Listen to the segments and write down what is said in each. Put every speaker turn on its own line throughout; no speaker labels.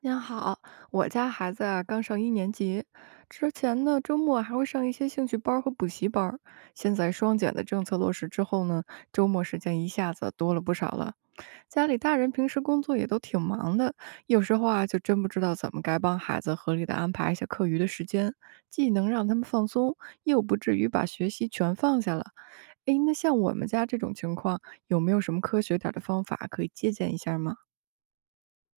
您好，我家孩子刚上一年级，之前呢周末还会上一些兴趣班儿和补习班儿。现在双减的政策落实之后呢，周末时间一下子多了不少了。家里大人平时工作也都挺忙的，有时候就真不知道怎么该帮孩子合理的安排一下课余的时间，既能让他们放松，又不至于把学习全放下了。诶，那像我们家这种情况，有没有什么科学点儿的方法可以借鉴一下吗？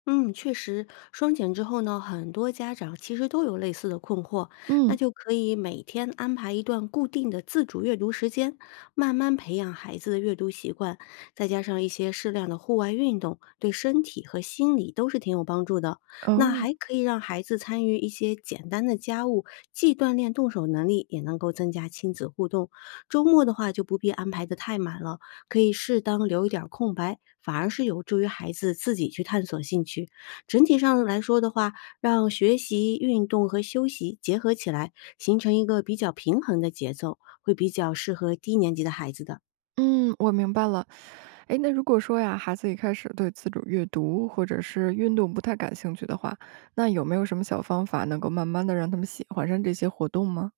嗯，确实，双减之后呢，很多家长其实都有类似的困惑，那
嗯。
就可以每天安排一段固定的自主阅读时间，慢慢培养孩子的阅读习惯，再加上一些适量的户外运动，对身体和心理都是挺有帮助的。那
哦。
还可以让孩子参与一些简单的家务，既锻炼动手能力，也能够增加亲子互动。周末的话就不必安排的太满了。可以适当留一点儿空白，反而是有助于孩子自己去探索兴趣。整体上来说的话，让学习、运动和休息结合起来，形成一个比较平衡的节奏，会比较适合低年级的孩子的。
嗯，我明白了。诶，那如果说呀，孩子一开始对自主阅读或者是运动不太感兴趣的话，那有没有什么小方法能够慢慢的让他们喜欢上这些活动吗？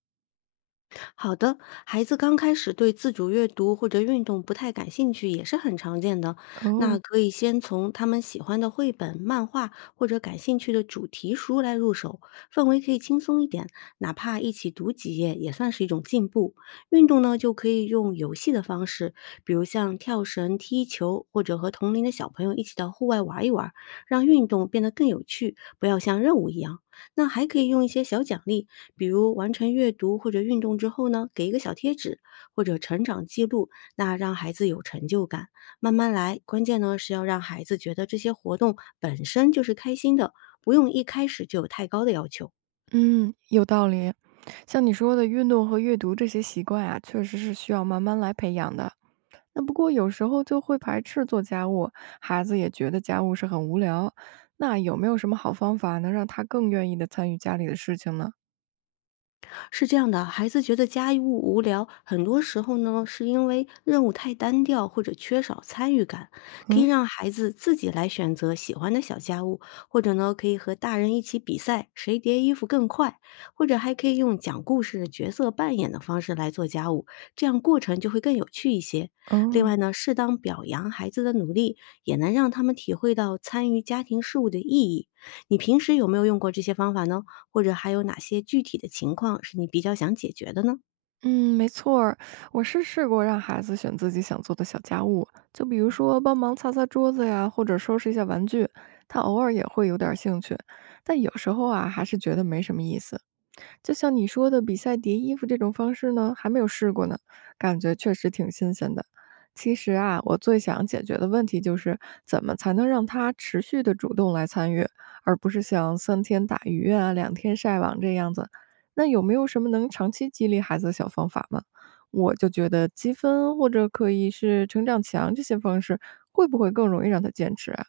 好的，孩子刚开始对自主阅读或者运动不太感兴趣也是很常见的。那
哦。
可以先从他们喜欢的绘本、漫画或者感兴趣的主题书来入手，氛围可以轻松一点，哪怕一起读几页也算是一种进步。运动呢，就可以用游戏的方式，比如像跳绳、踢球，或者和同龄的小朋友一起到户外玩一玩，让运动变得更有趣，不要像任务一样。那还可以用一些小奖励，比如完成阅读或者运动之后呢，给一个小贴纸或者成长记录，那让孩子有成就感。慢慢来，关键呢是要让孩子觉得这些活动本身就是开心的，不用一开始就有太高的要求。
嗯，有道理。像你说的，运动和阅读这些习惯啊，确实是需要慢慢来培养的。那不过有时候就会排斥做家务，孩子也觉得家务是很无聊。那有没有什么好方法能让他更愿意的参与家里的事情呢？
是这样的，孩子觉得家务无聊，很多时候呢，是因为任务太单调或者缺少参与感。可以
嗯。
让孩子自己来选择喜欢的小家务，或者呢，可以和大人一起比赛，谁叠衣服更快，或者还可以用讲故事、角色扮演的方式来做家务，这样过程就会更有趣一些。另
哦。
外呢，适当表扬孩子的努力，也能让他们体会到参与家庭事务的意义。你平时有没有用过这些方法呢？或者还有哪些具体的情况是你比较想解决的呢？
嗯，没错儿，我是试过让孩子选自己想做的小家务，就比如说帮忙擦擦桌子呀，或者收拾一下玩具，他偶尔也会有点儿兴趣，但有时候还是觉得没什么意思。就像你说的，比赛叠衣服这种方式呢，还没有试过呢，感觉确实挺新鲜的。其实啊，我最想解决的问题就是怎么才能让他持续的主动来参与，而不是像三天打鱼啊、两天晒网这样子。那有没有什么能长期激励孩子的小方法吗？我就觉得积分或者可以是成长墙这些方式，会不会更容易让他坚持啊？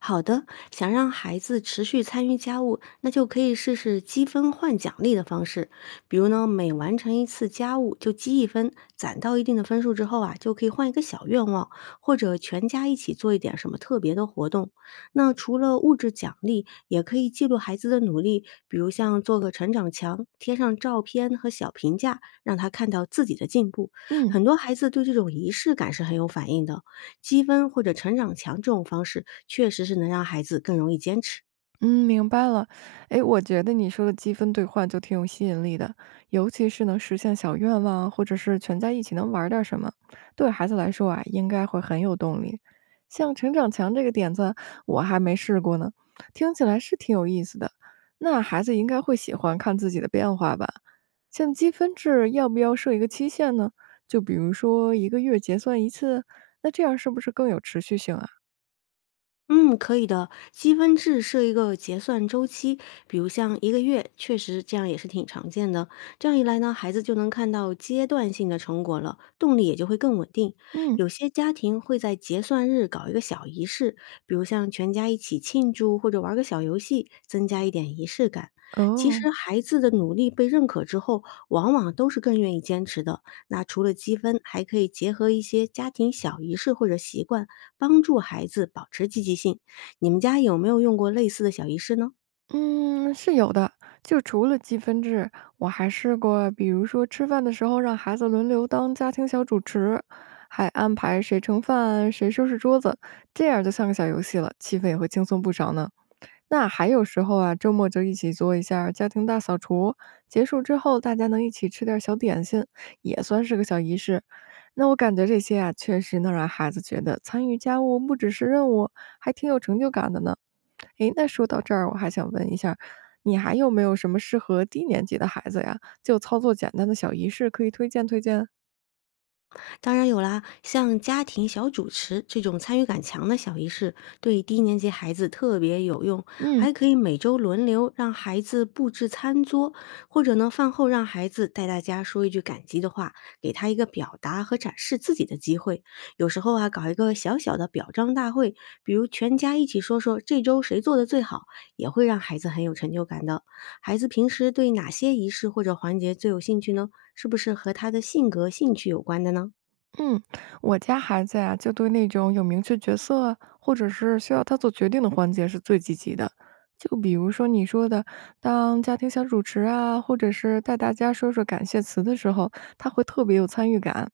好的，想让孩子持续参与家务，那就可以试试积分换奖励的方式。比如呢，每完成一次家务就积一分，攒到一定的分数之后啊，就可以换一个小愿望，或者全家一起做一点什么特别的活动。那除了物质奖励，也可以记录孩子的努力，比如像做个成长墙，贴上照片和小评价，让他看到自己的进步。
嗯。
很多孩子对这种仪式感是很有反应的。积分或者成长墙这种方式确实是能让孩子更容易坚持。
嗯，明白了。诶，我觉得你说的积分兑换就挺有吸引力的，尤其是能实现小愿望啊，或者是全家一起能玩儿点儿什么，对孩子来说啊，应该会很有动力。像成长墙这个点子，我还没试过呢，听起来是挺有意思的。那孩子应该会喜欢看自己的变化吧？像积分制，要不要设一个期限呢？就比如说一个月结算一次，那这样是不是更有持续性啊？
嗯，可以的。积分制设一个结算周期，比如像一个月，确实这样也是挺常见的。这样一来呢，孩子就能看到阶段性的成果了，动力也就会更稳定。
嗯。
有些家庭会在结算日搞一个小仪式，比如像全家一起庆祝或者玩个小游戏，增加一点仪式感。其实
哦。
孩子的努力被认可之后，往往都是更愿意坚持的。那除了积分，还可以结合一些家庭小仪式或者习惯。帮助孩子保持积极性。你们家有没有用过类似的小仪式呢？
嗯，是有的。就除了积分制，我还试过，比如说吃饭的时候让孩子轮流当家庭小主持，还安排谁盛饭、谁收拾桌子，这样就像个小游戏了，气氛也会轻松不少呢。那还有时候周末就一起做一下儿家庭大扫除，结束之后大家能一起吃点儿小点心，也算是个小仪式。那我感觉这些啊，确实能让孩子觉得参与家务不只是任务，还挺有成就感的呢。诶，那说到这儿，我还想问一下，你还有没有什么适合低年级的孩子呀，就操作简单的小仪式可以推荐推荐？
当然有啦，像家庭小主持这种参与感强的小仪式，对低年级孩子特别有用。
嗯。
还可以每周轮流让孩子布置餐桌，或者呢，饭后让孩子带大家说一句感激的话，给他一个表达和展示自己的机会。有时候啊，搞一个小小的表彰大会，比如全家一起说说这周谁做的最好，也会让孩子很有成就感的。孩子平时对哪些仪式或者环节最有兴趣呢？是不是和他的性格、兴趣有关的呢？
嗯，我家孩子呀，就对那种有明确角色啊或者是需要他做决定的环节是最积极的。就比如说你说的，当家庭小主持啊，或者是带大家说说感谢词的时候，他会特别有参与感。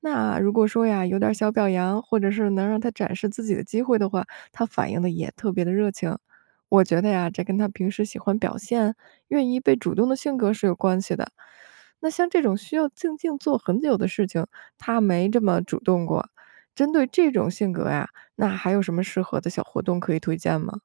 那如果说呀，有点儿小表扬，或者是能让他展示自己的机会的话，他反应的也特别的热情。我觉得呀，这跟他平时喜欢表现、愿意被主动的性格是有关系的。那像这种需要静静做很久的事情，他没这么主动过。针对这种性格呀，那还有什么适合的小活动可以推荐吗？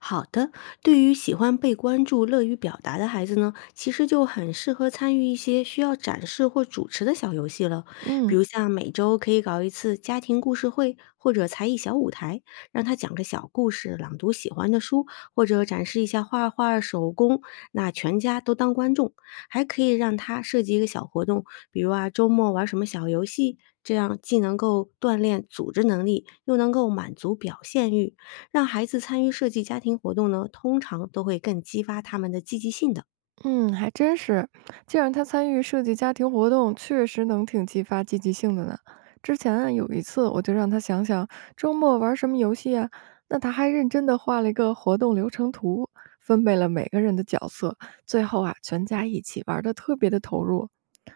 好的，对于喜欢被关注、乐于表达的孩子呢，其实就很适合参与一些需要展示或主持的小游戏了。比
嗯。
如像每周可以搞一次家庭故事会或者才艺小舞台，让他讲个小故事、朗读喜欢的书，或者展示一下画画、手工，那全家都当观众。还可以让他设计一个小活动，比如啊周末玩什么小游戏。这样既能够锻炼组织能力，又能够满足表现欲，让孩子参与设计家庭活动呢，通常都会更激发他们的积极性的。
嗯，还真是。既然他参与设计家庭活动，确实能挺激发积极性的呢。之前有一次我就让他想想周末玩什么游戏啊，那他还认真的画了一个活动流程图，分配了每个人的角色，最后全家一起玩的特别的投入。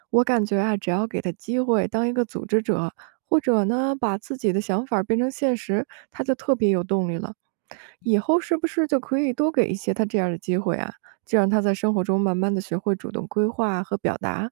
我感觉只要给他机会当一个组织者，或者呢，把自己的想法变成现实，他就特别有动力了。以后是不是就可以多给一些他这样的机会啊？就让他在生活中慢慢的学会主动规划和表达。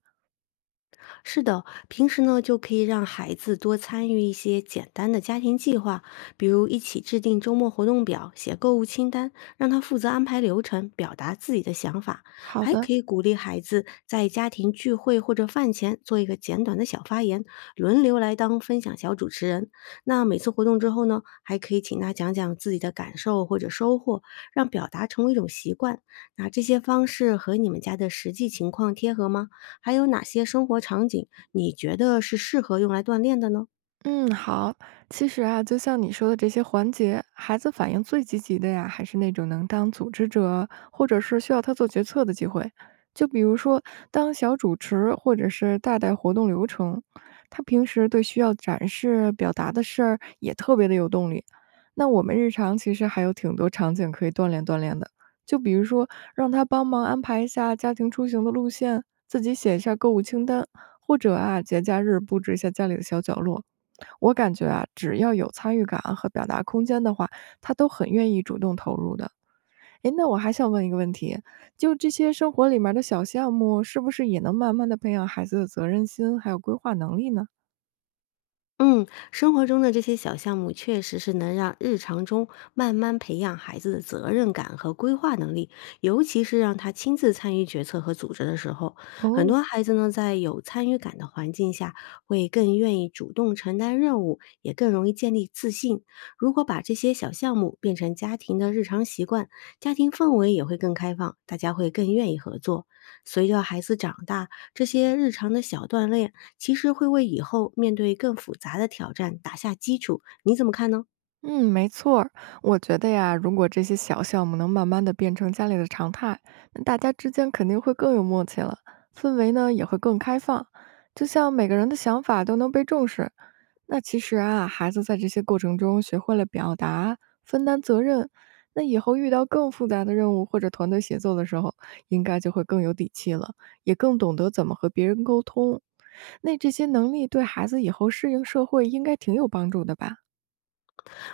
是的，平时呢就可以让孩子多参与一些简单的家庭计划，比如一起制定周末活动表、写购物清单，让他负责安排流程，表达自己的想法。
好
还
的。
可以鼓励孩子在家庭聚会或者饭前做一个简短的小发言，轮流来当分享小主持人。那每次活动之后呢，还可以请他讲讲自己的感受或者收获，让表达成为一种习惯。那这些方式和你们家的实际情况贴合吗？还有哪些生活场景你觉得是适合用来锻炼的呢？
嗯，好。其实就像你说的这些环节，孩子反应最积极的呀，还是那种能当组织者，或者是需要他做决策的机会。就比如说当小主持，或者是带带活动流程，他平时对需要展示、表达的事儿也特别的有动力。那我们日常其实还有挺多场景可以锻炼锻炼的，就比如说让他帮忙安排一下家庭出行的路线，自己写一下购物清单，或者节假日布置一下家里的小角落。我感觉只要有参与感啊和表达空间的话，他都很愿意主动投入的。诶，那我还想问一个问题，就这些生活里面的小项目，是不是也能慢慢的培养孩子的责任心，还有规划能力呢？
嗯，生活中的这些小项目确实是能让日常中慢慢培养孩子的责任感和规划能力，尤其是让他亲自参与决策和组织的时候，很
哦。
多孩子呢，在有参与感的环境下，会更愿意主动承担任务，也更容易建立自信。如果把这些小项目变成家庭的日常习惯，家庭氛围也会更开放，大家会更愿意合作。随着孩子长大，这些日常的小锻炼。其实会为以后面对更复杂的挑战打下基础，你怎么看呢？
嗯，没错儿，我觉得呀，如果这些小项目能慢慢的变成家里的常态，那大家之间肯定会更有默契了，氛围呢也会更开放，就像每个人的想法都能被重视。那其实孩子在这些过程中学会了表达、分担责任，那以后遇到更复杂的任务或者团队协作的时候，应该就会更有底气了，也更懂得怎么和别人沟通。那这些能力对孩子以后适应社会应该挺有帮助的吧？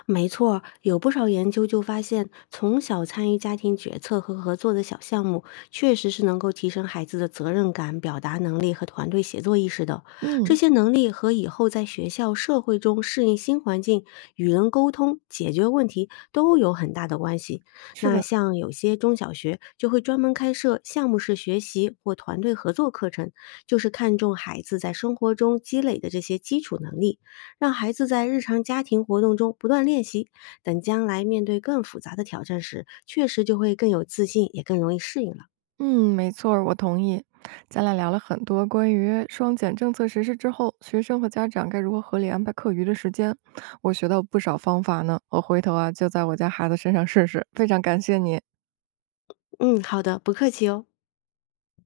没错儿有不少研究就发现，从小参与家庭决策和合作的小项目，确实是能够提升孩子的责任感、表达能力和团队协作意识的。这
嗯，
些能力和以后在学校、社会中适应新环境、与人沟通、解决问题都有很大的关系。
是
那
的。
像有些中小学就会专门开设项目式学习或团队合作课程，就是看重孩子在生活中积累的这些基础能力。让孩子在日常家庭活动中不断练习，等将来面对更复杂的挑战时，确实就会更有自信，也更容易适应了。
嗯，没错儿，我同意。咱俩聊了很多关于双减政策实施之后，学生和家长该如何合理安排课余的时间，我学到不少方法呢。我回头就在我家孩子身上试试。非常感谢你。
嗯，好的，不客气哦。